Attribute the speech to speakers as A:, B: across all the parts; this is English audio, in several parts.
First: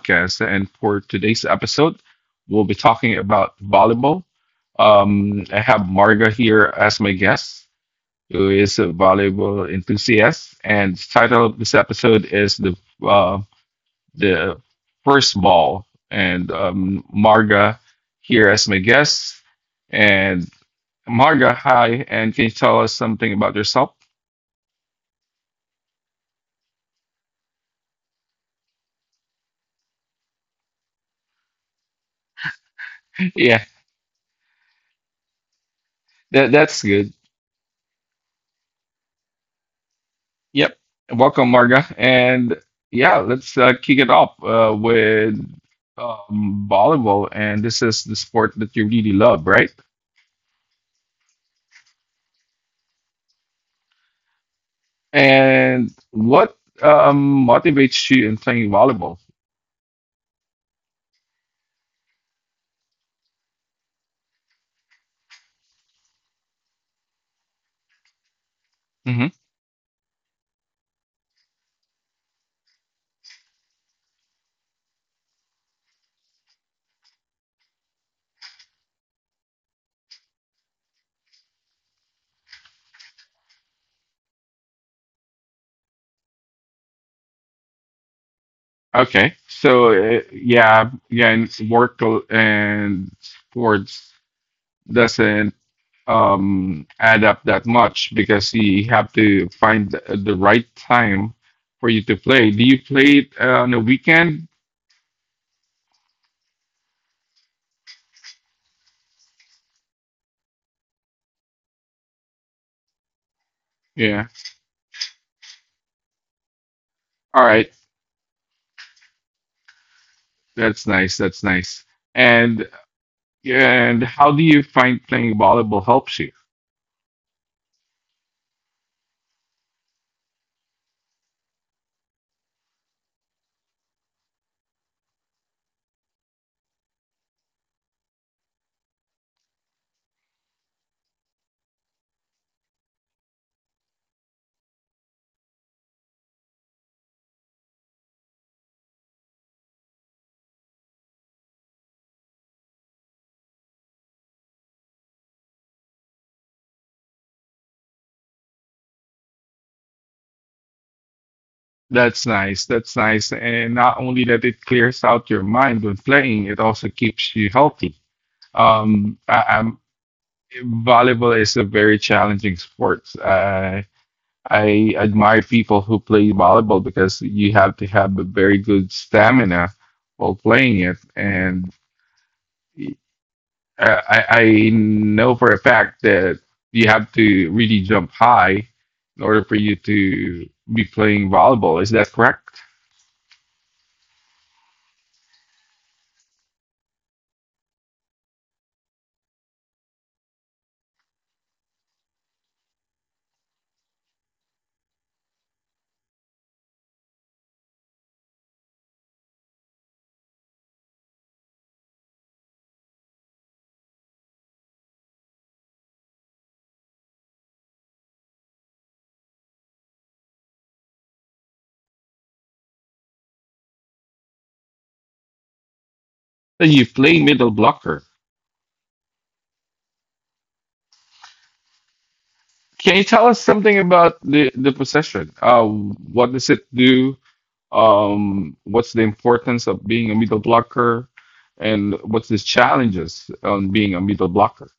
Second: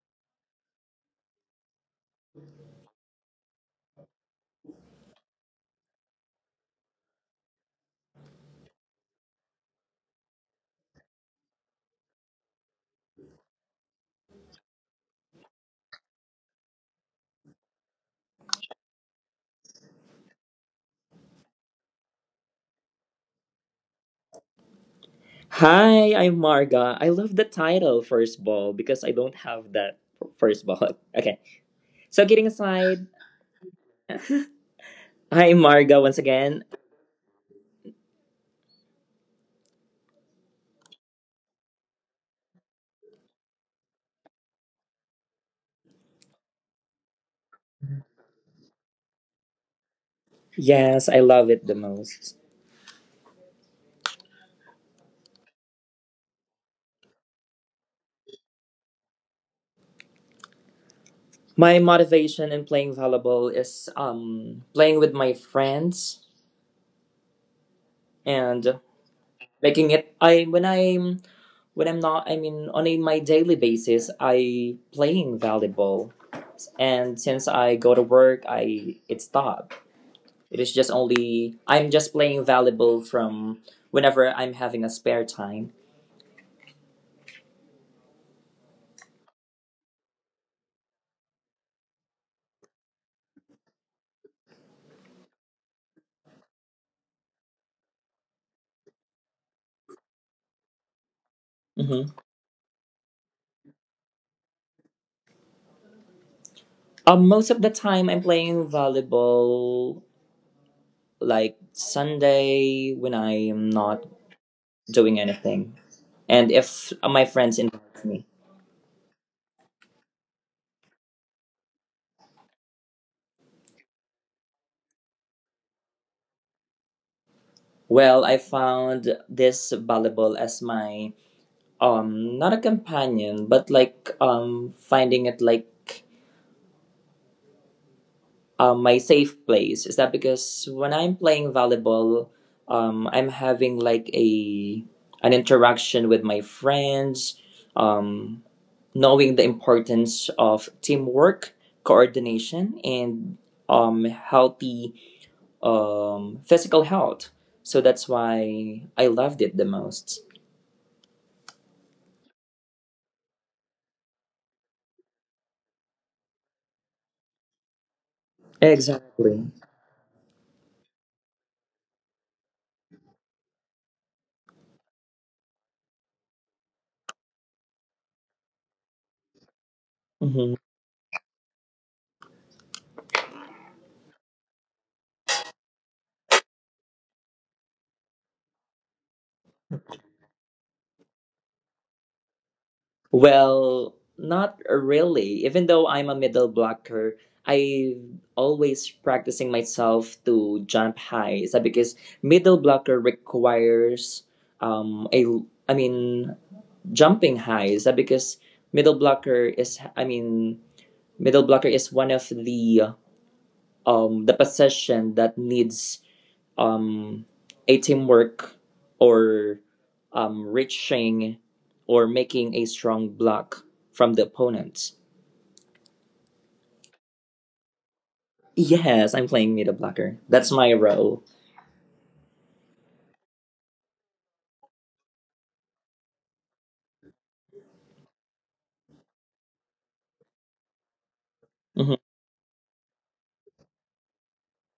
A: podcast. And for today's episode, we'll be talking about volleyball. I have Marga here as my guest, who is a volleyball enthusiast. And the title of this episode is uh, the first ball. And Marga here as my guest. And Marga, hi, and can you tell us something about yourself?
B: Hi, I'm Marga. I love the title first ball because I don't have that first ball. Okay. So kidding aside,
A: Yeah,
B: hi Marga once
A: that,
B: again.
A: that's good. Yep. Welcome, Marga. And yeah, let's kick it off with volleyball. And this is the sport that you really love, right?
B: Yes, I love it the most.
A: And what motivates you in playing volleyball?
B: My motivation in playing volleyball is playing with my friends and
A: Hmm.
B: making it I when I'm not, I mean, on my daily basis, I playing volleyball, and since I go to work I it stopped. It is just only I'm just playing Valuable from whenever I'm having a spare time.
A: Okay. So, yeah, again, work and sports doesn't add up that much because you have to find the right time for
B: Hmm.
A: you to play. Do you play it on a weekend?
B: Most of the time I'm playing Valuable like Sunday when I'm not
A: Yeah.
B: doing anything, and if my
A: All
B: friends
A: right,
B: invite me.
A: that's nice. That's nice. And how do you find playing volleyball helps you?
B: Well, I found this Valuable as my not a companion, but like finding it like, my safe place, is that because when I'm playing volleyball, I'm having like a an interaction with my friends, um, knowing the importance of teamwork, coordination, and healthy, physical health. So that's why I loved it the most.
A: That's nice. That's nice. And not only that, it clears out your mind when playing, it also keeps you healthy. I,
B: Exactly.
A: I'm Volleyball is a very challenging sport. I admire people who play volleyball because you have to have a very good stamina while
B: Mhm.
A: playing it, and I know for a fact that you have to really jump high in order for you to be playing volleyball. Is that correct?
B: Well, not really. Even though I'm a middle blocker, I always practicing myself to jump high. Is that because middle blocker requires a I mean jumping high. Is that because middle blocker is I mean middle blocker is one of the position that needs, um, a teamwork, or reaching or making a strong block from the opponent.
A: Then you play middle blocker.
B: Yes, I'm playing middle blocker. That's my role.
A: Can you tell us something about the possession? What does it do? What's the importance of being a middle blocker? And
B: Mhm.
A: what's the challenges on being a middle blocker?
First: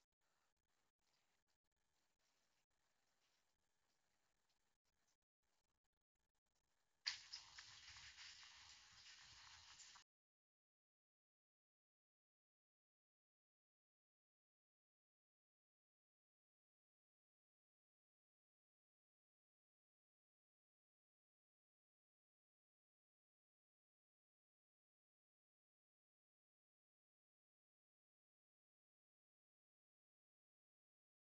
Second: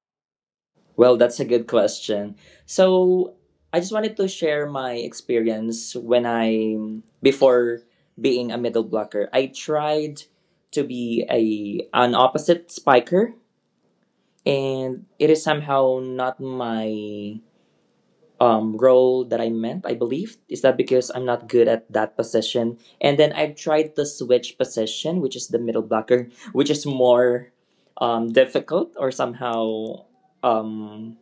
B: Well, that's a good question. So, I just wanted to share my experience when before being a middle blocker, I tried to be a an opposite spiker, and it is somehow not my, role that I meant, I believe. Is that because I'm not good at that position? And then I've tried the switch position, which is the middle blocker, which is more, difficult, or somehow, um,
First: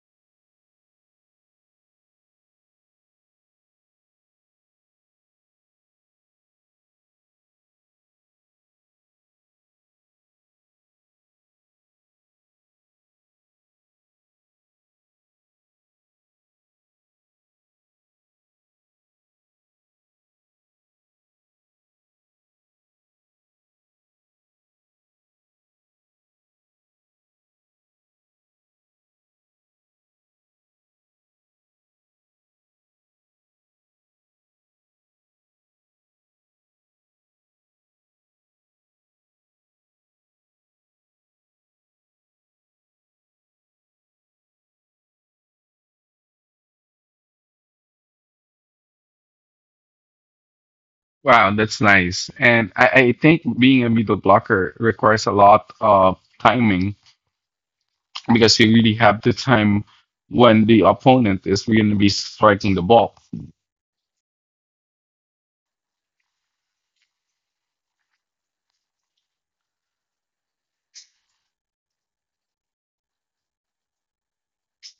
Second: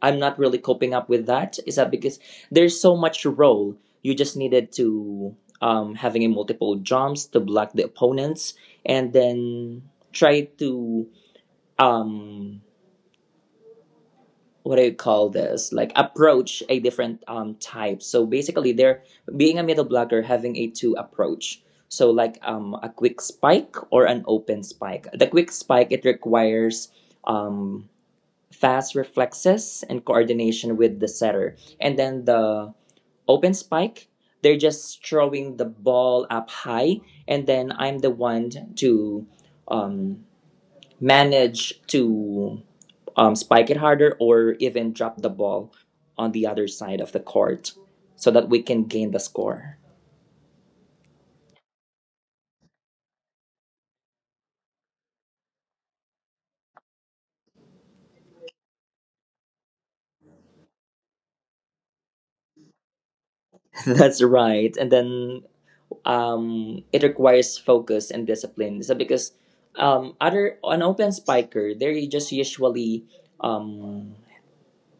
B: I'm not really coping up with that. Is that because there's so much role? You just needed to, having a multiple jumps to block the opponents, and then try to, um what do you call this, like approach a different type. So basically they're being a middle blocker having a two approach, so like a quick spike or an open spike. The quick spike, it requires um fast reflexes and coordination with the setter, and then the open spike, they're just throwing the ball up high, and then I'm the one to, um manage to, spike it harder or even drop the ball on the other side of the court, so that we can gain the score.
A: Wow, that's nice. And I think being a middle blocker requires a lot of timing because you really have the time when the opponent is going to be striking the ball.
B: That's right. And then, it requires focus and discipline. So because, other an open spiker, they're just usually, um,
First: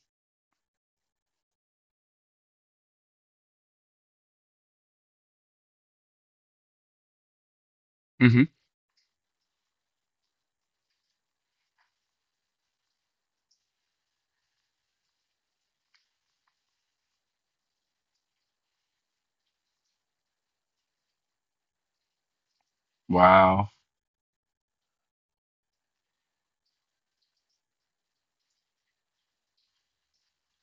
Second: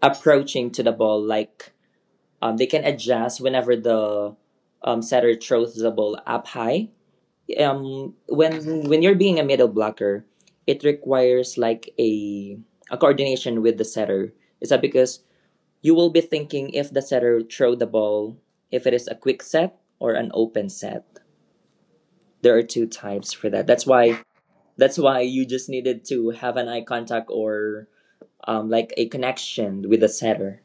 B: approaching to the ball like, they can adjust whenever the, setter throws the ball up high,
A: Hmm.
B: when you're being a middle blocker, it requires like a coordination with the setter. Is that because you will be thinking if the setter throw the ball, if it is a quick set or an open set. There are two types for that.
A: Wow.
B: That's why you just needed to have an eye contact, or like a connection with the setter.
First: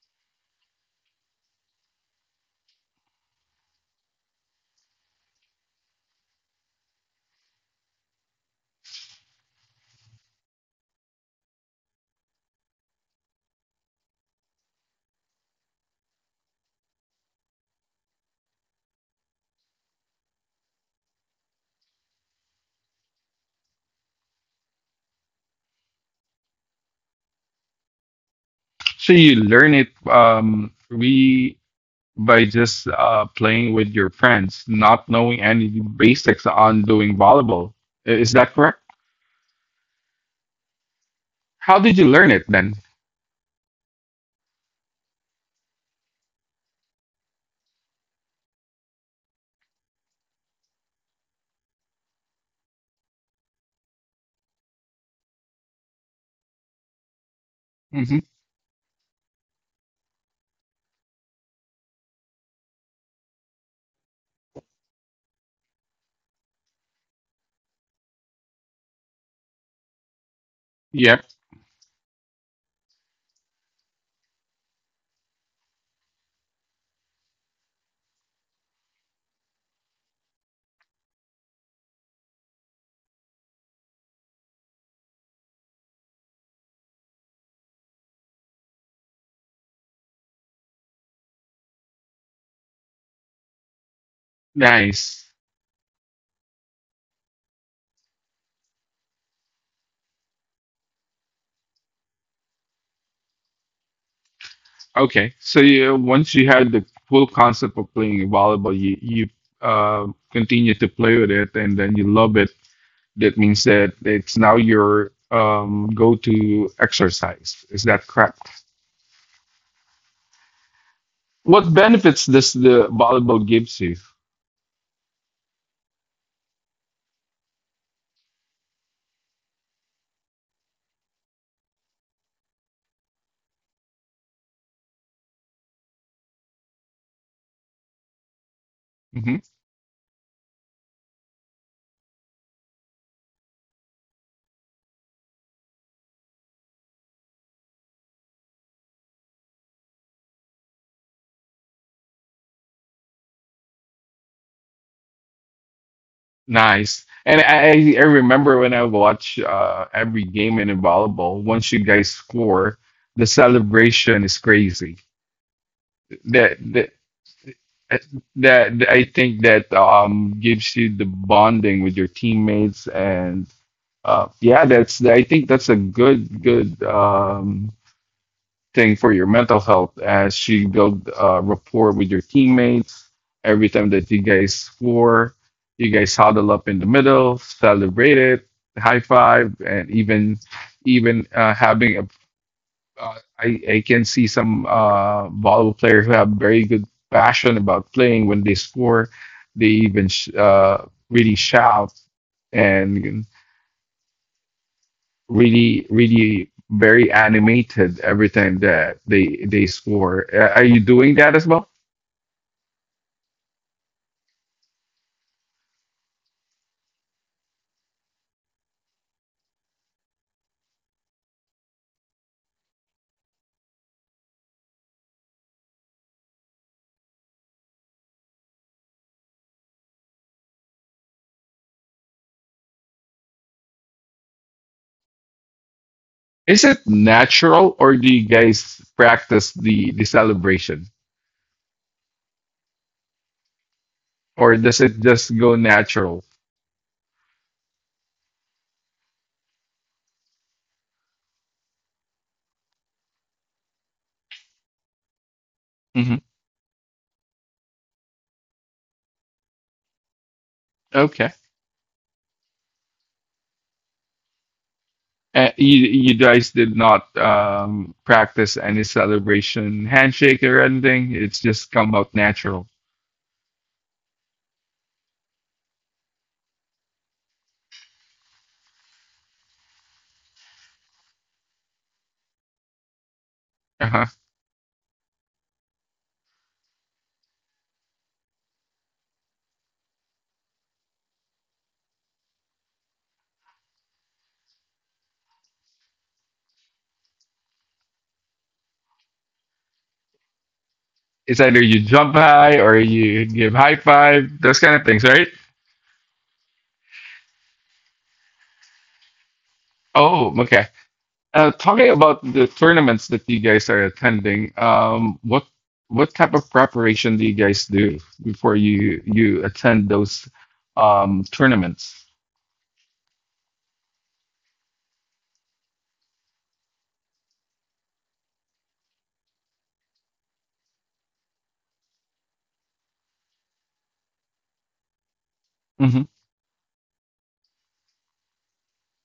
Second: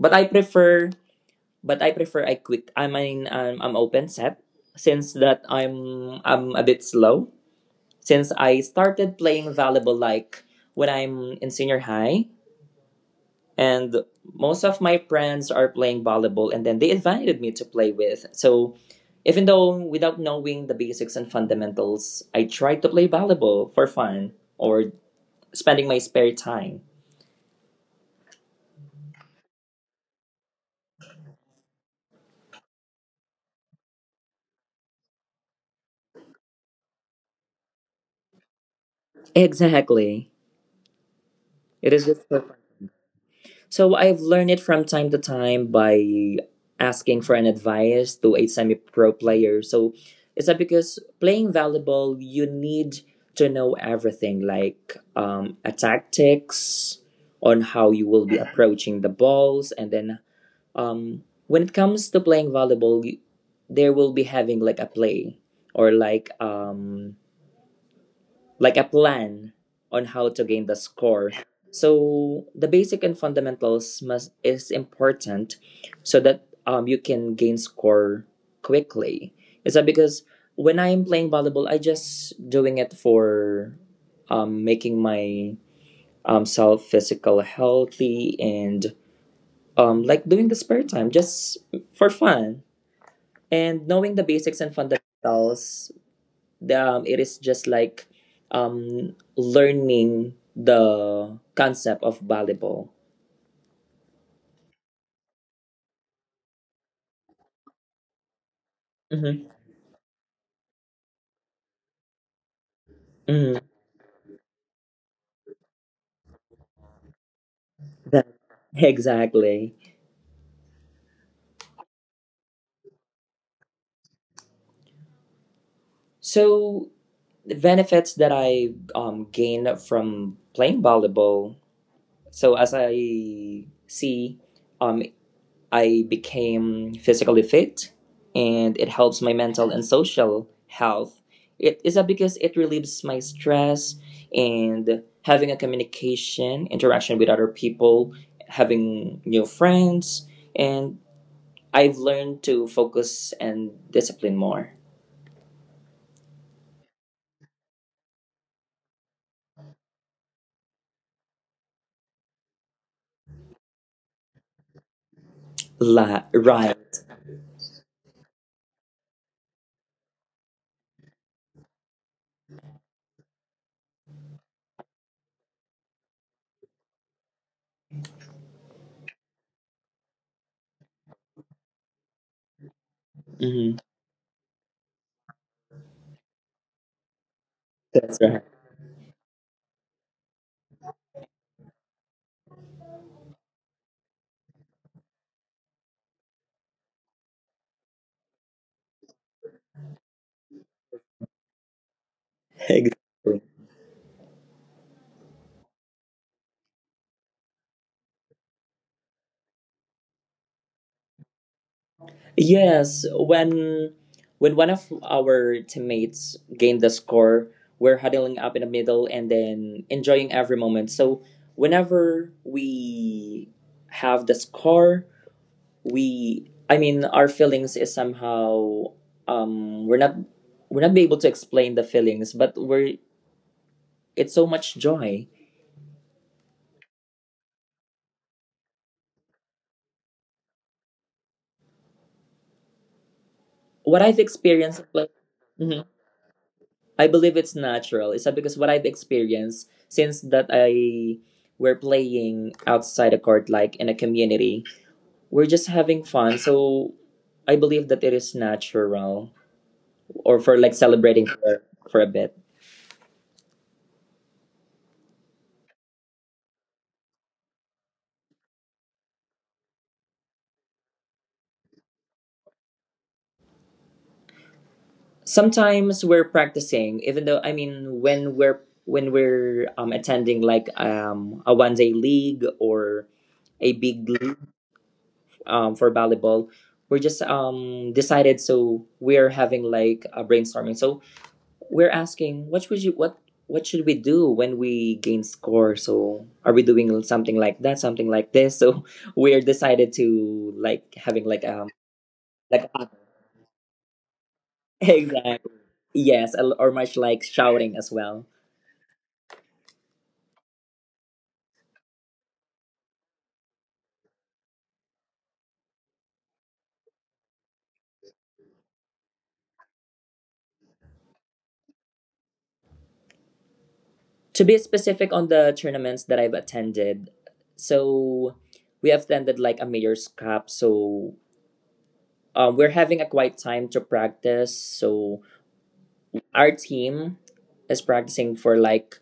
B: But I prefer but I prefer a quick, I mean I'm open set, since that I'm a bit slow, since I started playing volleyball like when I'm in senior high, and most of my friends are playing volleyball and then they invited me to play with. So even though without knowing the basics and fundamentals, I tried to play volleyball for fun or spending my spare time.
A: So you learn it we by just playing with your friends, not knowing any basics on doing volleyball. Is that correct?
B: Exactly.
A: How
B: It
A: did
B: is
A: you
B: just
A: learn it
B: for
A: then?
B: So I've learned it from time to time by asking for an advice to a semi pro player. So is that because playing volleyball, you need to know everything like, a tactics on how you
A: Hmm.
B: will be approaching the balls. And then, when it comes to playing volleyball, there will be having like a play or like, like a plan on how to gain the
A: Yep.
B: score. So the basic and fundamentals must is important so that you can gain score quickly. Is that because when I am playing volleyball, I just doing it for, making my, self physical healthy, and like doing the spare time just for fun, and knowing the basics and
A: Nice.
B: fundamentals, the, it is just like, learning the concept of volleyball.
A: Okay. So you, once you had the full concept of playing volleyball, you
B: Hmm.
A: uh, continue to play with it, and then you love it. That
B: Hmm.
A: means that it's now your go-to exercise. Is that correct?
B: Exactly.
A: What benefits does the volleyball gives you?
B: So the benefits that I, gained from playing volleyball. So as I see, um, I became physically fit and it helps my
A: Hmm.
B: mental and social health. It is that because it relieves my stress and having a communication, interaction with other people, having new friends, and I've learned to focus and discipline more.
A: Nice. And I remember when I watch every game in volleyball, once you guys score, the celebration is crazy. That that
B: Right.
A: that I think that gives you the bonding with your teammates and yeah, that's I think that's a good thing for your mental health as you build rapport with your teammates. Every
B: Hmm.
A: time that you guys score, you guys huddle up in the middle, celebrate
B: That's right.
A: it, high five, and even even having a. I can see some volleyball players who have very good passion about playing when they score. They even really shout and
B: Exactly.
A: really very animated everything that they score. Are you doing that as well?
B: Yes, when one of our teammates gained the score, we're huddling up in the middle and then enjoying every moment. So whenever we have the score, we I mean our feelings is somehow um we're not we're not be able to explain the feelings, but we're it's so much joy.
A: Is it natural or do you guys practice the celebration
B: What I've
A: or does
B: experienced
A: it
B: like.
A: just go
B: Mm-hmm.
A: natural?
B: I believe it's natural. It's that because what I've experienced since that I were playing outside a court, like in a community, we're just having
A: Hmm.
B: fun. So I believe that it is natural, or for like celebrating
A: Okay.
B: for, a bit.
A: Uh, you guys did not practice any celebration handshake or anything, it's just come out natural?
B: Sometimes we're practicing, even though I mean when we're attending like, a one day league or a big
A: Uh-huh.
B: league, for volleyball, we're just, decided, so we're having like a brainstorming. So we're asking, what would you what should we do when we gain score? So are we doing something like that, something like this? So we're decided to like having
A: It's either you jump high
B: like
A: or you give high five, those kind of things, right?
B: exactly. Yes, or much like shouting as well.
A: Oh, okay. Talking about the tournaments that you guys are attending, what type of preparation do you guys do before you attend those tournaments?
B: To be specific on the tournaments that I've attended, so we have attended like a Mayor's Cup. So, we're having a quiet time to practice. So
A: Hmm.
B: our team is practicing for like,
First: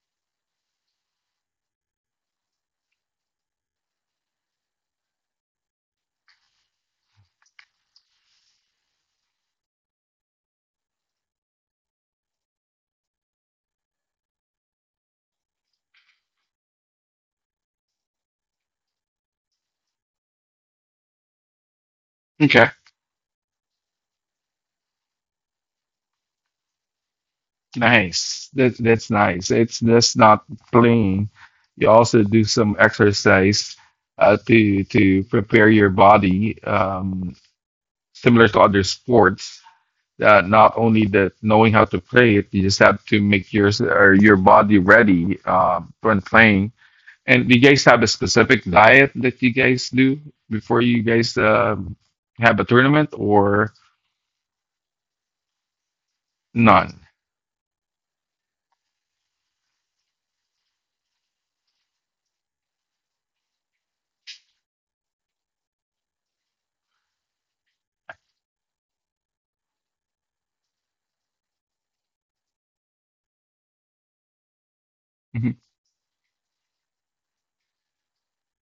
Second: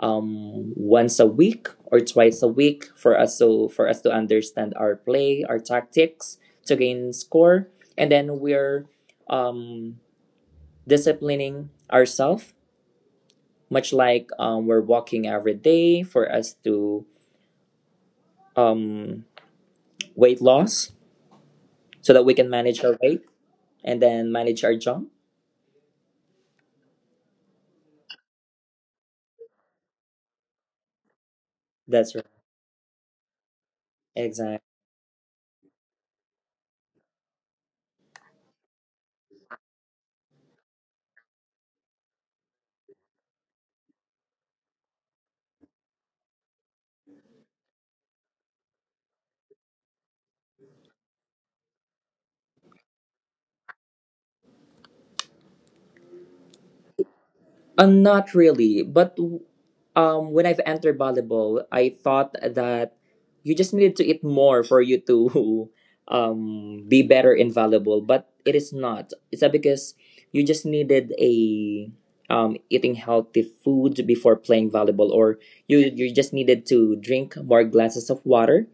B: once a week or twice a week, for us, so for us to understand our play, our tactics to gain score, and then we're, um disciplining ourselves much like, we're walking every day for us to, um weight loss, so that we can
A: Okay,
B: manage our weight and then manage our jump.
A: nice. That's nice. It's that's not playing. You
B: That's
A: also
B: right.
A: do some exercise uh,
B: Exactly.
A: to to prepare your body, similar to other sports. Uh, not only the knowing how to play it, you just have to make your or your body ready when playing. And do you guys have a specific diet that you guys do before you guys have a tournament or none?
B: Not really, but, when I've entered volleyball, I thought that you just needed to eat more for you to be better in volleyball, but it is not. It's that because you just needed a, eating healthy food before playing volleyball, or
A: Mhm.
B: you just needed to drink more glasses of water.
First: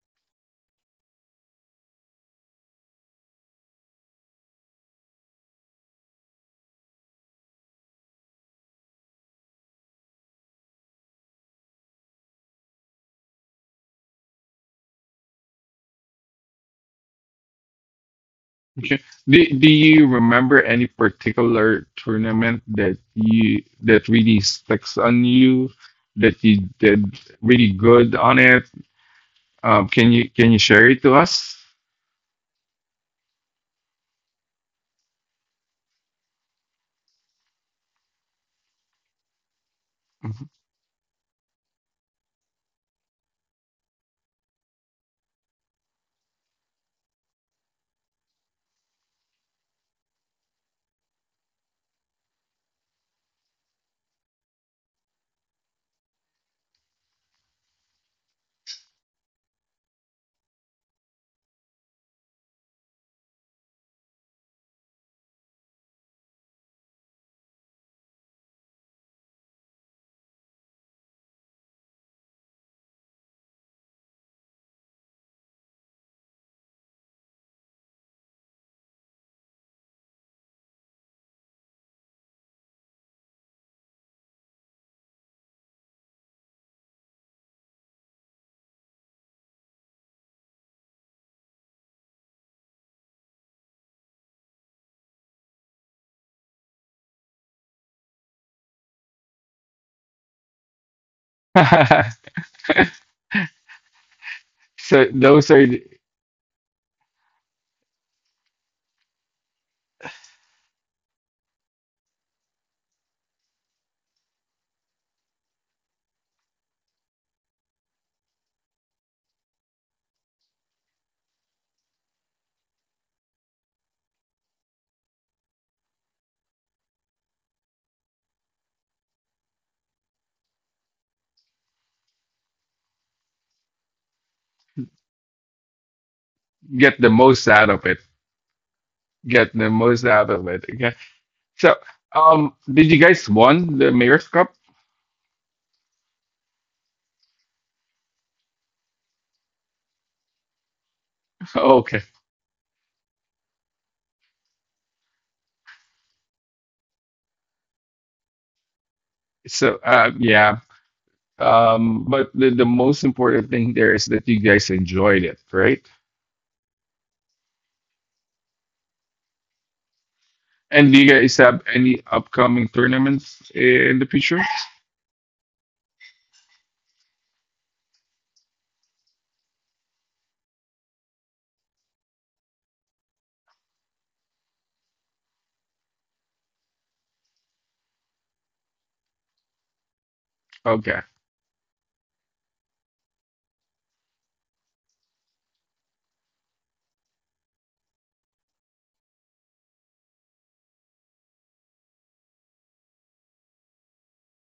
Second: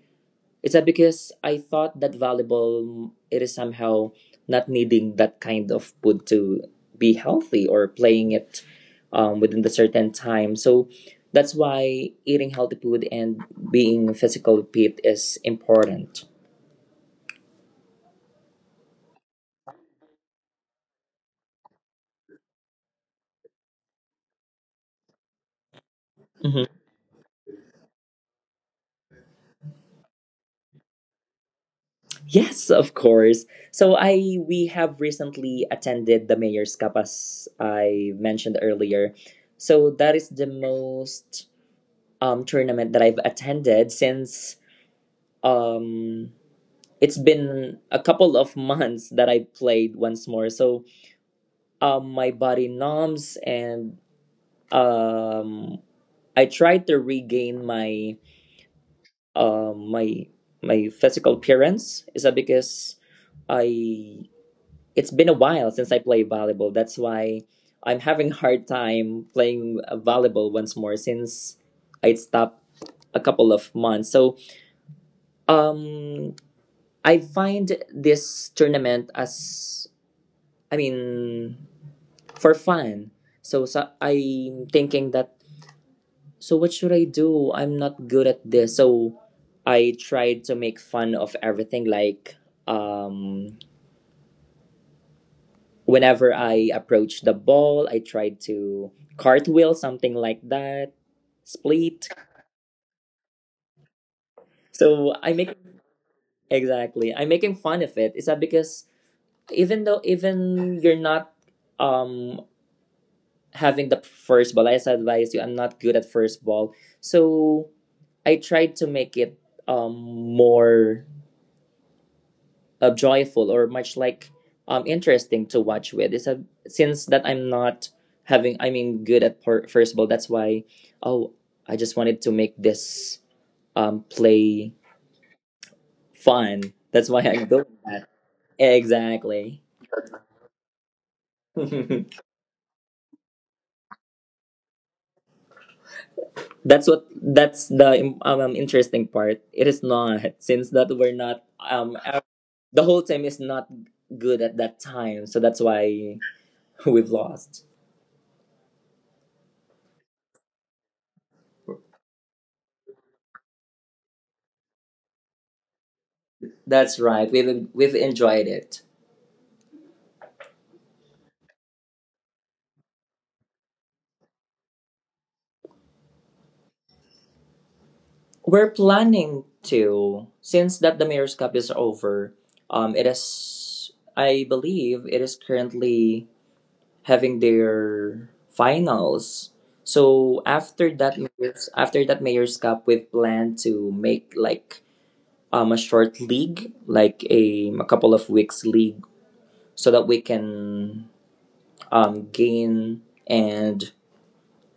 B: It's that because I thought that volleyball it is somehow not needing that kind of food to be healthy, or playing it, within the certain time. So that's why eating healthy food and being physical fit is important.
A: Okay. Do you remember any particular tournament that you that really sticks on you that
B: Mhm.
A: you did really good on it? Can you share it to us?
B: Yes, of course. So I we have recently attended the Mayor's Cup as I mentioned earlier. So that is the
A: Mhm.
B: most tournament that I've attended, since um it's been a couple of months that I played once more. So, my body numbs, and, um, I tried to regain my, um, my my physical appearance. Is that because I it's been a while since I play volleyball. That's why I'm having hard time playing, volleyball once more, since I stopped a couple of months. So, um, I find this tournament as, I mean, for fun. So, I'm thinking that, so what should I do? I'm not good at this. So I tried to make fun of everything. Like, um, whenever I approach the ball, I tried to cartwheel, something like that, split. So
A: So
B: I make
A: those are.
B: Exactly. I'm making fun of it. Is that because, even though even you're not, um having the first ball, I advise you, I'm not good at first ball. So I tried to make it um more, joyful, or much like interesting to watch with. It's since that I'm not having, I mean, good at first ball. That's why, oh, I just wanted to make this play fun. That's
A: Get
B: why
A: the
B: I'm doing
A: most out of it.
B: exactly.
A: Get the most out of it. Okay. So, did you guys won the Mayor's Cup?
B: That's the, interesting part. It is not, since that we're not,
A: Okay.
B: the whole team is not good at that time, so that's why we've lost.
A: So, yeah. But the most important thing there is that you guys enjoyed it, right?
B: That's right. We've enjoyed it.
A: And do you guys have any upcoming tournaments in the future?
B: We're planning to, since that the Mayor's Cup is over. It is I believe it is currently having their finals. So
A: Okay.
B: After that Mayor's Cup, we've planned to make like, a short league, like a couple of weeks league, so that we can gain and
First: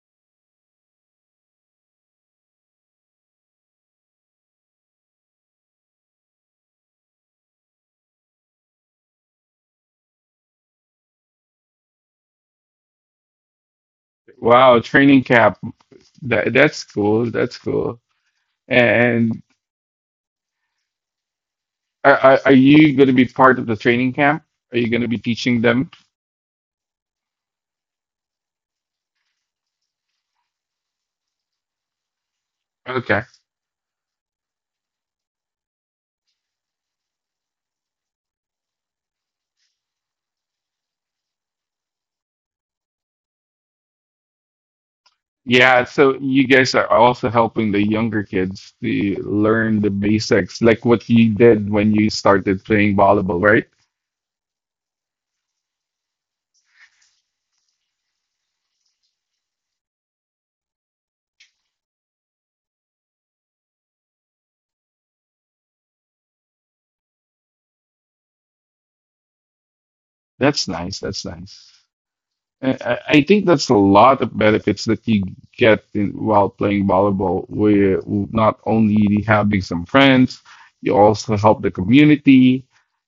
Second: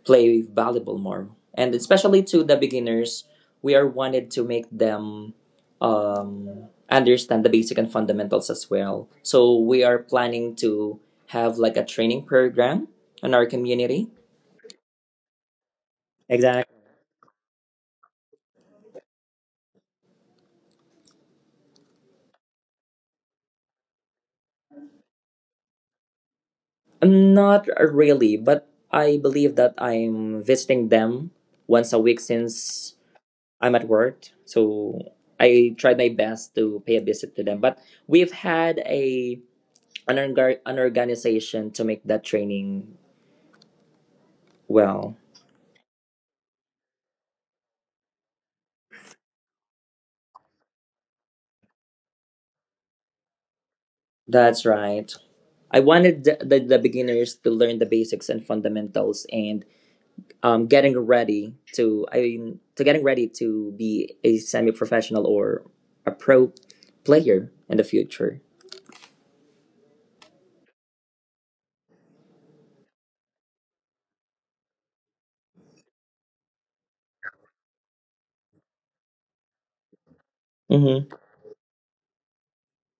B: play volleyball more. And especially to the beginners, we are wanted to make them, understand the basic and fundamentals as well. So we are planning to have like a training program in our community.
A: Wow, training camp. That
B: Exactly.
A: that's cool. That's cool. And are you going to be part of the training camp? Are you going to be teaching them?
B: Not really, but I believe that I'm visiting them once a week since
A: Okay.
B: I'm at work. So I tried my best to pay a visit to them. But we've had a an organization to make that training well.
A: Yeah, so you guys are also helping the younger kids to learn the basics, like what you did when you started playing volleyball, right?
B: That's right. I wanted the beginners to learn the basics and fundamentals and getting ready to getting ready to be a semi professional or a pro player in the future.
A: That's nice. That's nice. I think that's a lot of benefits that you get in, while playing volleyball, where not only having some friends, you
B: Mm-hmm.
A: also help the community.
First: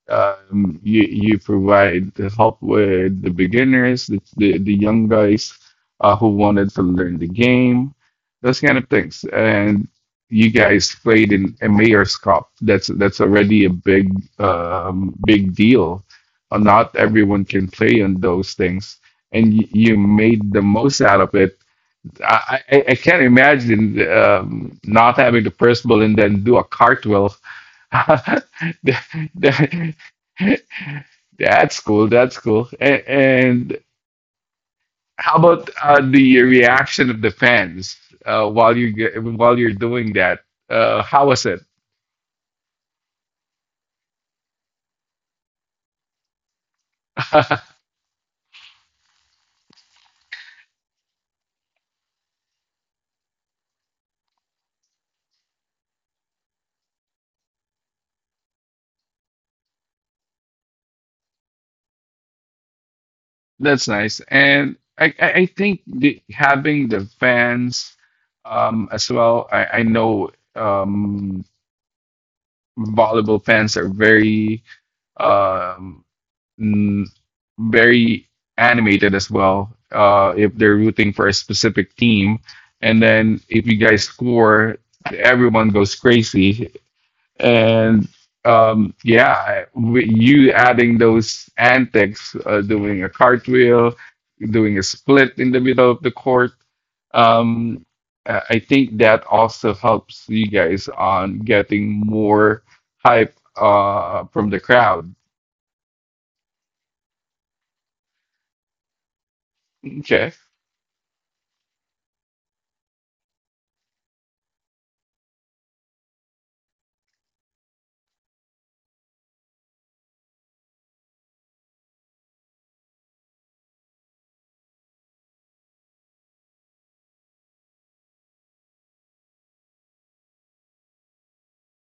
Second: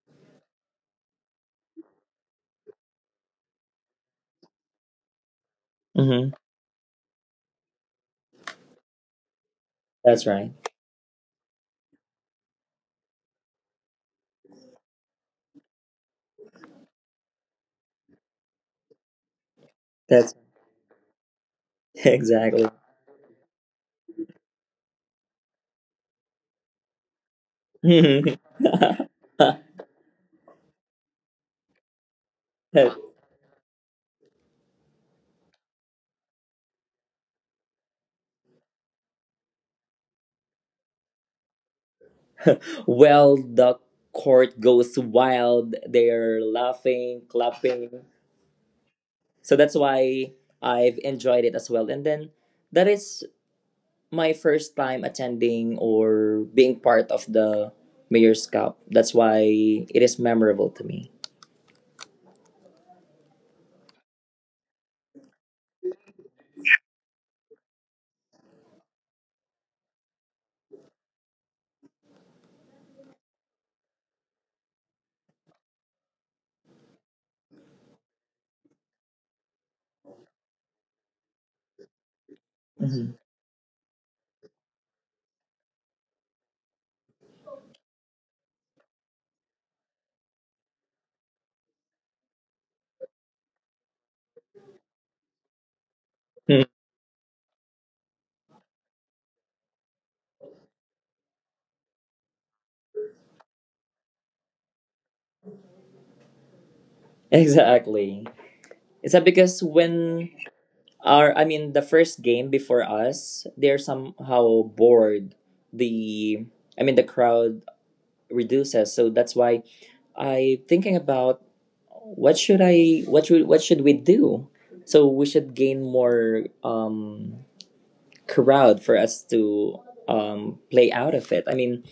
A: You provide the help with the beginners, the young guys who
B: Mm-hmm.
A: wanted to learn the game, those kind of things. And
B: That's
A: you
B: right.
A: guys played in a Mayor's Cup. That's already a big big deal. Not everyone can play on those things, and you
B: That's
A: made the most out of it. I,
B: exactly.
A: I, I can't imagine not having the first ball and then do a cartwheel. That- that- that's cool. That's cool. And how about the reaction of the fans while you're doing that? How was it?
B: Well, the court goes wild. They're laughing, clapping. So that's why I've enjoyed it as well. And then that is my first time attending or being part of the Mayor's Cup. That's why it is memorable to me.
A: That's nice. And I think the, having the fans as well. I know volleyball fans are very um, mm, very animated as well if they're rooting for a specific team. And
B: Mhm.
A: then if you guys score, everyone goes crazy. And yeah, with you adding those antics, doing a cartwheel, doing a split in the middle of the court, um, I think that also helps you guys on getting more hype from the crowd.
B: Exactly. It's that because when
A: Okay.
B: our, I mean, the first game before us, they're somehow bored. The, I mean, the crowd reduces. So that's why I thinking about what should we do? So we should gain more crowd for us to play out of it. I mean,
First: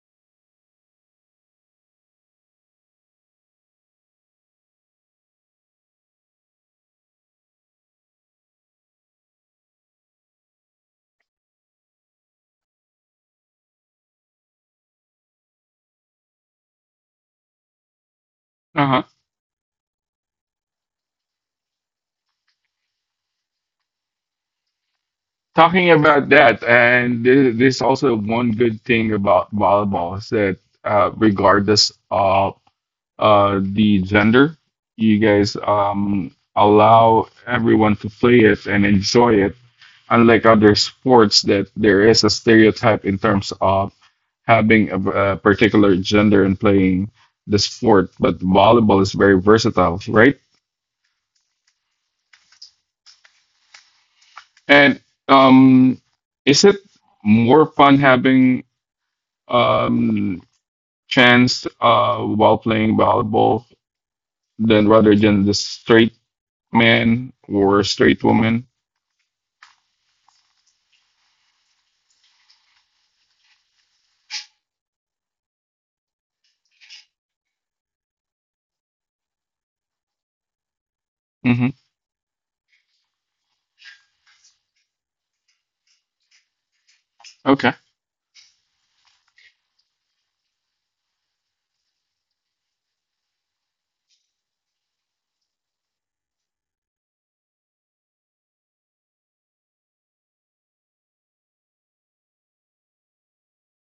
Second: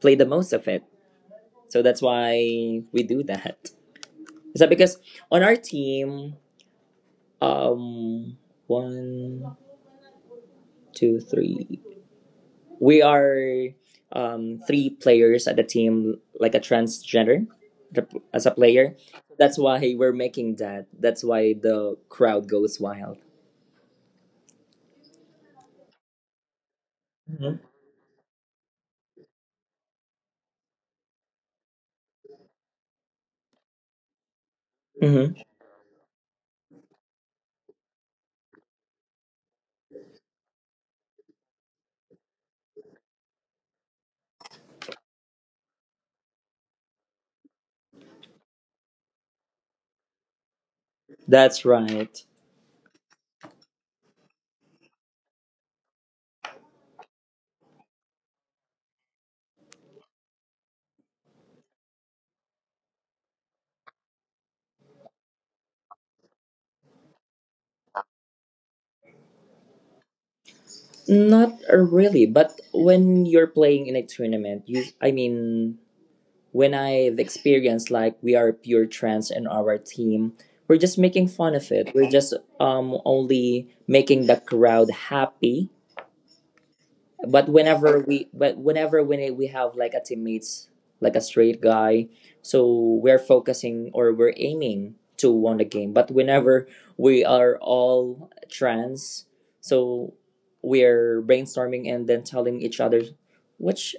B: play the most of it. So that's why we do that. Is that because on our team, um, one, two, three. We are three players at the team like a transgender as a player. That's why we're making that. That's why the crowd goes wild.
A: Talking about that, and there's also one good thing about volleyball is that regardless of the gender, you
B: Hmm.
A: guys allow everyone to play it and enjoy it. Unlike other sports, that there is a stereotype in terms of having a particular gender and playing the sport, but volleyball is very versatile, right?
B: That's right.
A: And um, is it more fun having? Um, chance while playing volleyball than rather than the straight man or straight woman.
B: Not really, but when you're playing in a tournament, you I mean, when I've experienced like we are pure trans in our team, we're just making fun of
A: Hmm.
B: it. We're just only making the crowd happy, but
A: Okay.
B: whenever we have like a teammates like a straight guy, so we're focusing or we're aiming to win the game, but whenever we are all trans, so we're brainstorming and then telling each other which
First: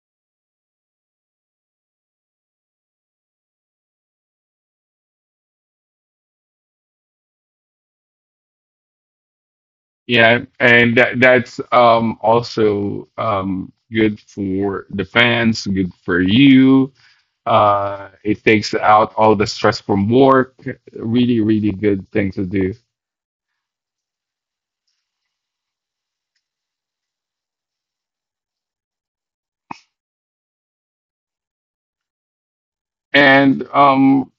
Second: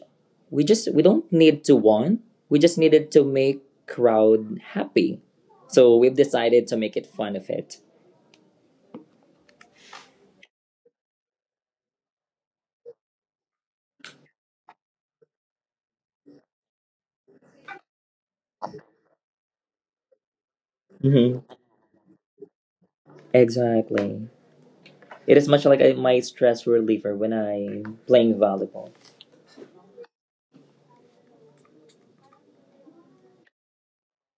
B: we don't need to win, we just needed to make crowd happy, so we've decided to make it fun of it.
A: Yeah, and that's also good for the fans, good for you. It takes out all the stress from work.
B: Hmm.
A: Really, really good thing to do.
B: Exactly. It is much like a, my stress reliever when I'm playing volleyball.
A: And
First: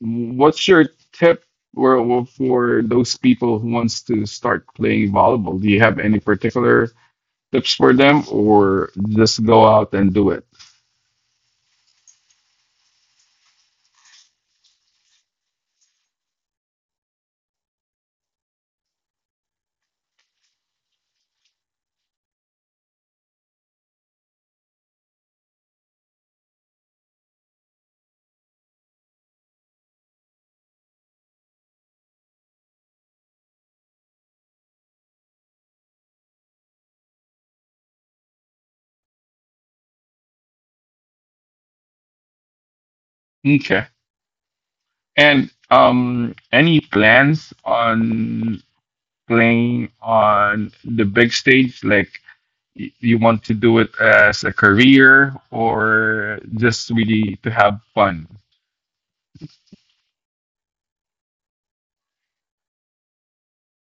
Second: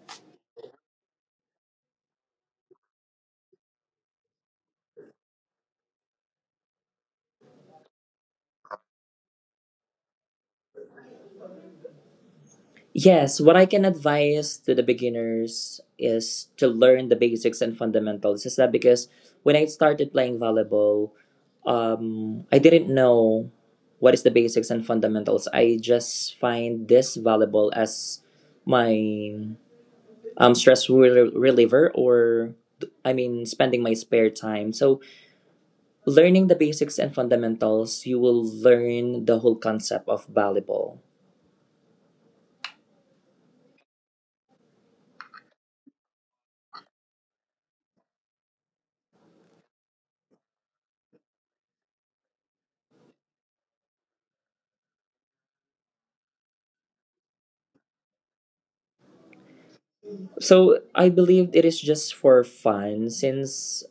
A: what's your tip for those people who wants to start playing volleyball? Do you have any particular tips for them, or just go out and do it?
B: Yes, what I can advise to the beginners is to learn the basics and fundamentals. Is that because when I started playing volleyball, I didn't know what is the basics and fundamentals. I just find this volleyball as my reliever or I mean spending my spare time. So learning the basics and fundamentals, you will learn the whole concept of volleyball.
A: Okay. And any plans on playing on the big stage? Like you want to do it as a career, or just really to have fun?
B: So I believed it is just for fun since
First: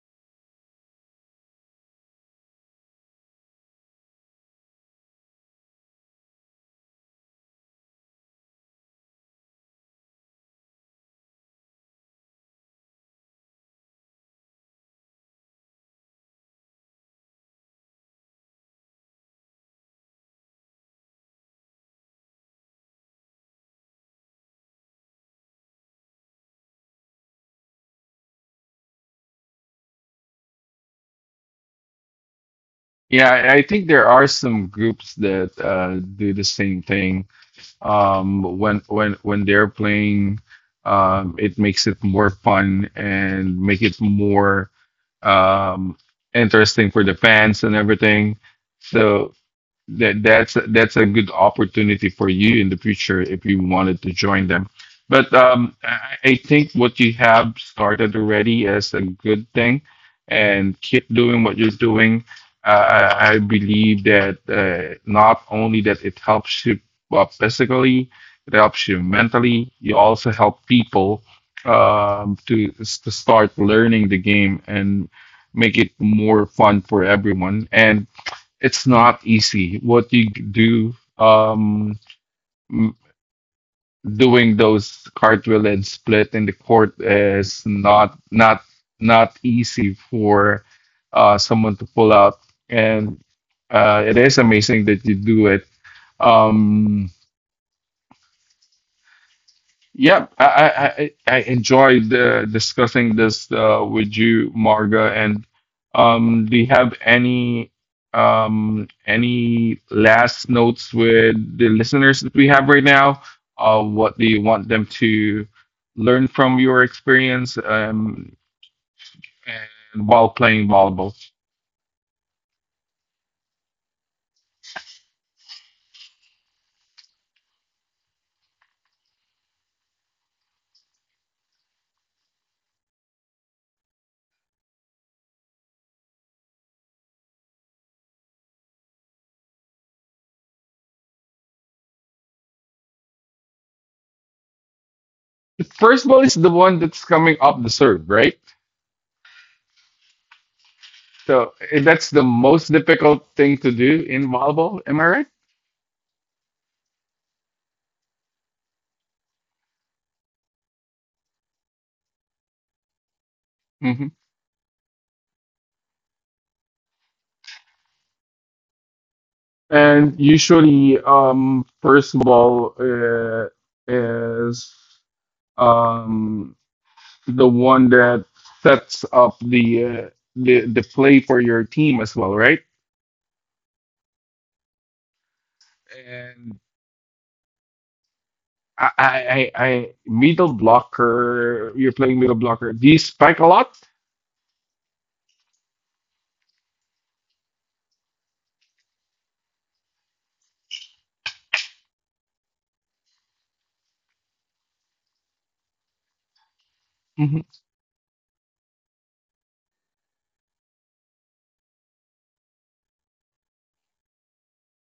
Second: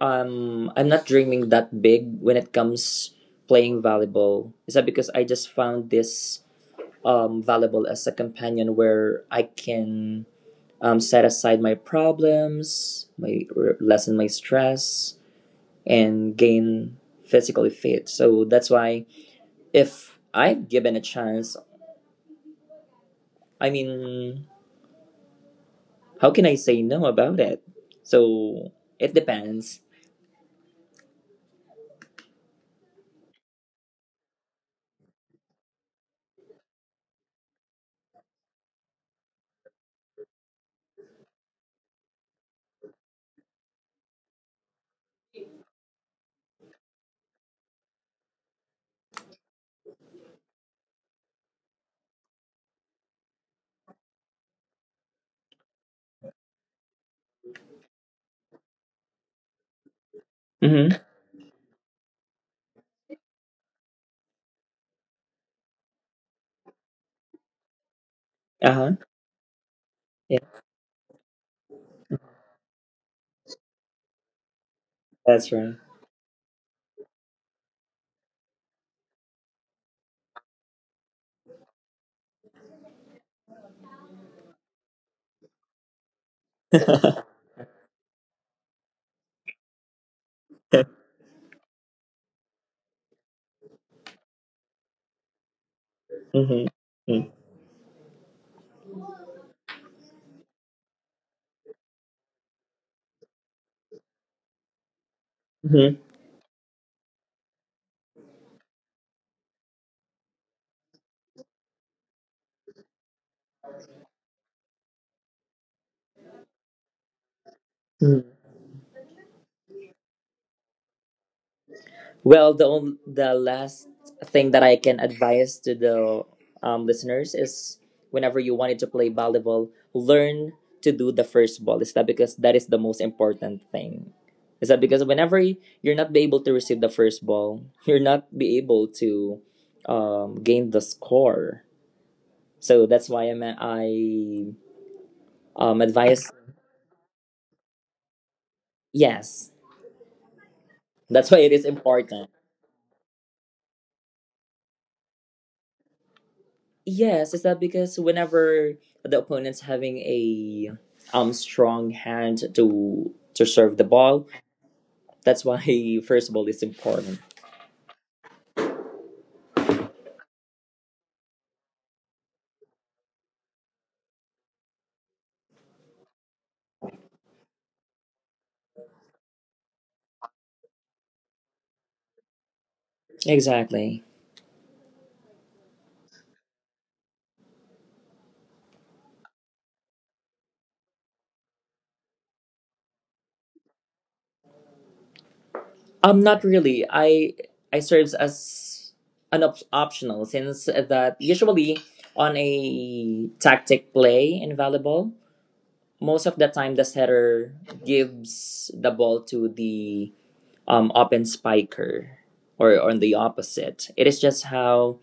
B: I'm not dreaming that big when it comes playing volleyball. Is that because I just found this volleyball as a companion where I can set aside my problems, my lessen my stress, and gain physically fit. So that's why if I've given a chance, I mean, how can I say no about it? So it depends.
A: Yeah, I think there are some groups that do the same thing. Um, when they're playing, it makes it more fun and make it more um, interesting for the fans and everything. So that's a good opportunity for you in the future if you wanted to join them. But I think what you have started already is a good thing, and
B: Mm-hmm.
A: keep doing what you're doing. I believe that not only that it helps you physically, it
B: Uh huh.
A: helps you mentally. You
B: Yeah,
A: also help people to start learning the game and
B: that's right.
A: make it more fun for everyone. And it's not easy. What you do, m- doing those cartwheel and split in the court is not easy for someone to pull out, and it is amazing that you do it.
B: Mm-hmm.
A: Um, Yeah, I enjoyed discussing this with you, Marga. And
B: Mm-hmm.
A: do you have any last notes with the listeners that we have right now? What do you want them to learn from your experience
B: Hmm.
A: and while playing volleyball?
B: Well, the last thing that I can advise to the listeners is whenever you wanted to play volleyball, learn to do the first ball. Is that because that is the most important thing? Is that because whenever you're not be able to receive the first ball, you're not be able to gain the score. So that's why I'm I
A: The first
B: advise.
A: ball is the one that's coming up the serve, right?
B: Yes. That's why it is
A: So eh,
B: important.
A: that's the most difficult thing to do in volleyball. Am I right?
B: Yes, is that because whenever the opponent's having a strong hand to serve the ball,
A: Mm-hmm.
B: that's why first of all it's important.
A: And usually, first of all, is um, the one that sets up the the play for your team as well, right?
B: Exactly.
A: And middle blocker. You're playing middle blocker. Do you spike a lot?
B: Not really. I serves as optional since that usually on a tactic play in volleyball, most of the time the setter gives the ball to the open spiker or on the opposite. It is just how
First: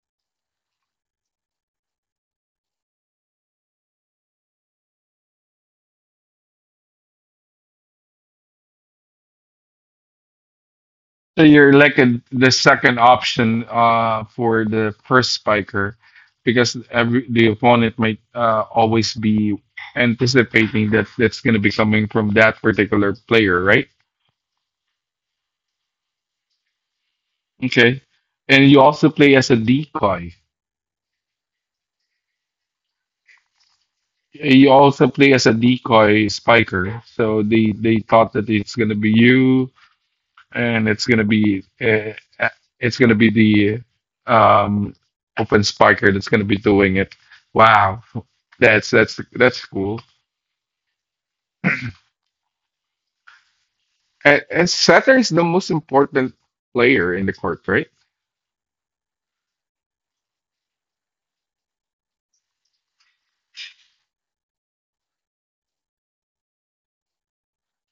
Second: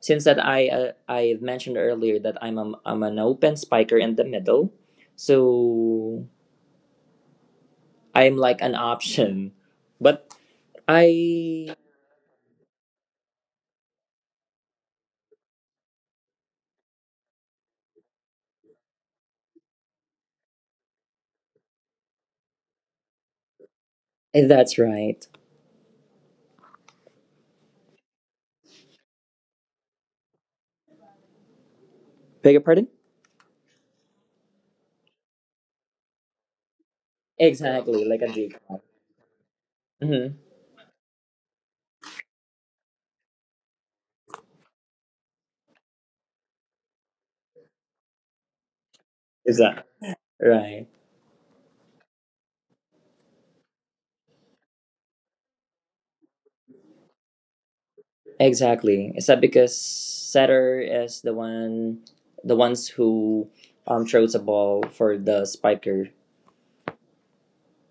B: since that I mentioned earlier that I'm an open spiker in the middle, so I'm like an option. But
A: So you're
B: I
A: like a, the second option for the first spiker because every the opponent might always be anticipating that that's going to be coming from that particular player, right?
B: that's right.
A: Okay. And you also play as a decoy.
B: Beg your pardon?
A: You also play as a decoy spiker. So they
B: Exactly, like a
A: thought that
B: dig.
A: it's going to be you
B: Mm-hmm.
A: and it's going to be uh, it's going to be the um, open spiker that's going to be doing it. Wow. That's
B: Exactly.
A: cool.
B: Right.
A: And setter is the most important player in the court, right?
B: Exactly. Except because setter is the one, the ones who throws a ball for the spiker.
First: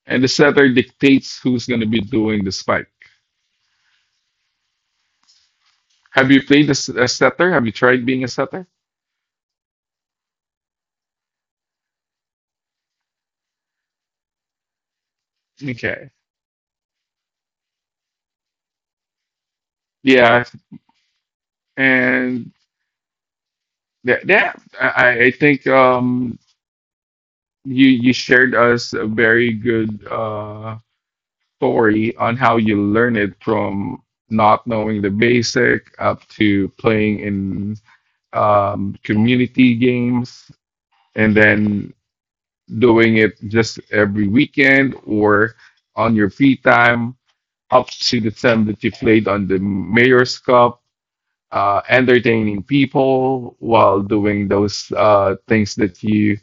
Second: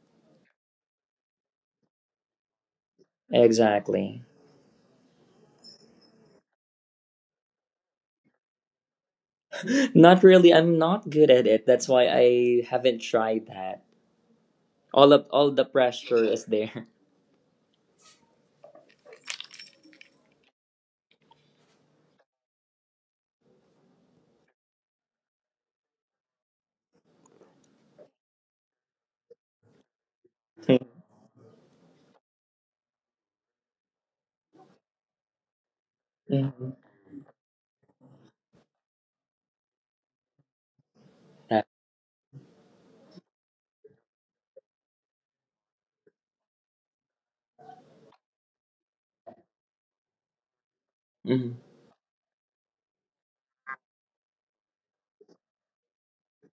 A: And the setter dictates who's going to be doing the spike.
B: Exactly.
A: Have you played as a setter? Have you tried being a setter?
B: Not really. I'm not good at it. That's why I haven't tried that. All of all the
A: Okay.
B: pressure is there.
A: Yeah, and that I think you you shared us a very good story on how you learn it from not knowing the basic up
B: Mhm.
A: to playing in community games and
B: Yeah.
A: then doing it just every weekend or on your free time up to the time that you played on the mayor's cup
B: Mhm.
A: entertaining people while doing those things that you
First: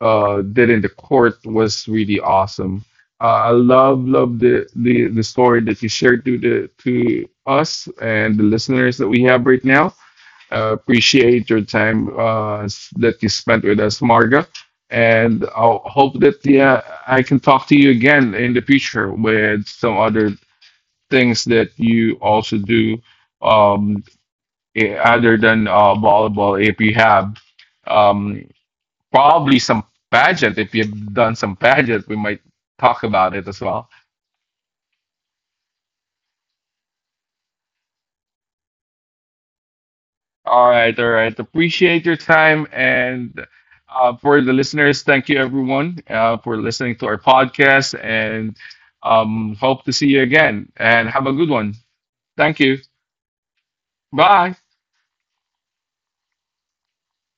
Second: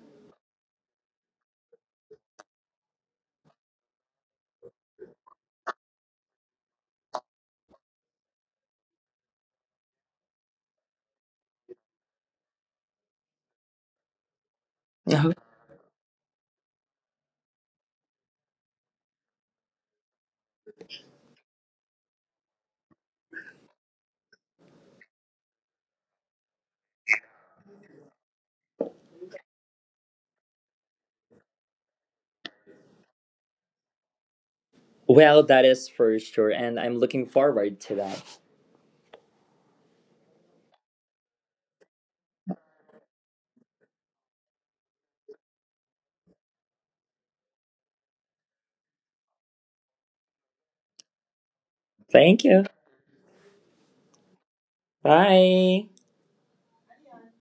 A: did in the court was really awesome. Uh, I love the story that you shared to the to us and the listeners that we have right now. Uh, appreciate your time that you spent with us, Marga.
B: Uh-huh.
A: And I hope that yeah, I can talk to you again in the future with some other things that you also do um, other than volleyball. If you have um, probably some pageant, if you've done some pageant, we might talk about it as well.
B: Well, that is for sure, and I'm looking forward to that.
A: All right, all right. Appreciate your time. And for the listeners, thank you everyone for listening to our podcast and hope to see you again. And have a good one.
B: Thank
A: Thank
B: you.
A: you. Bye.
B: Bye.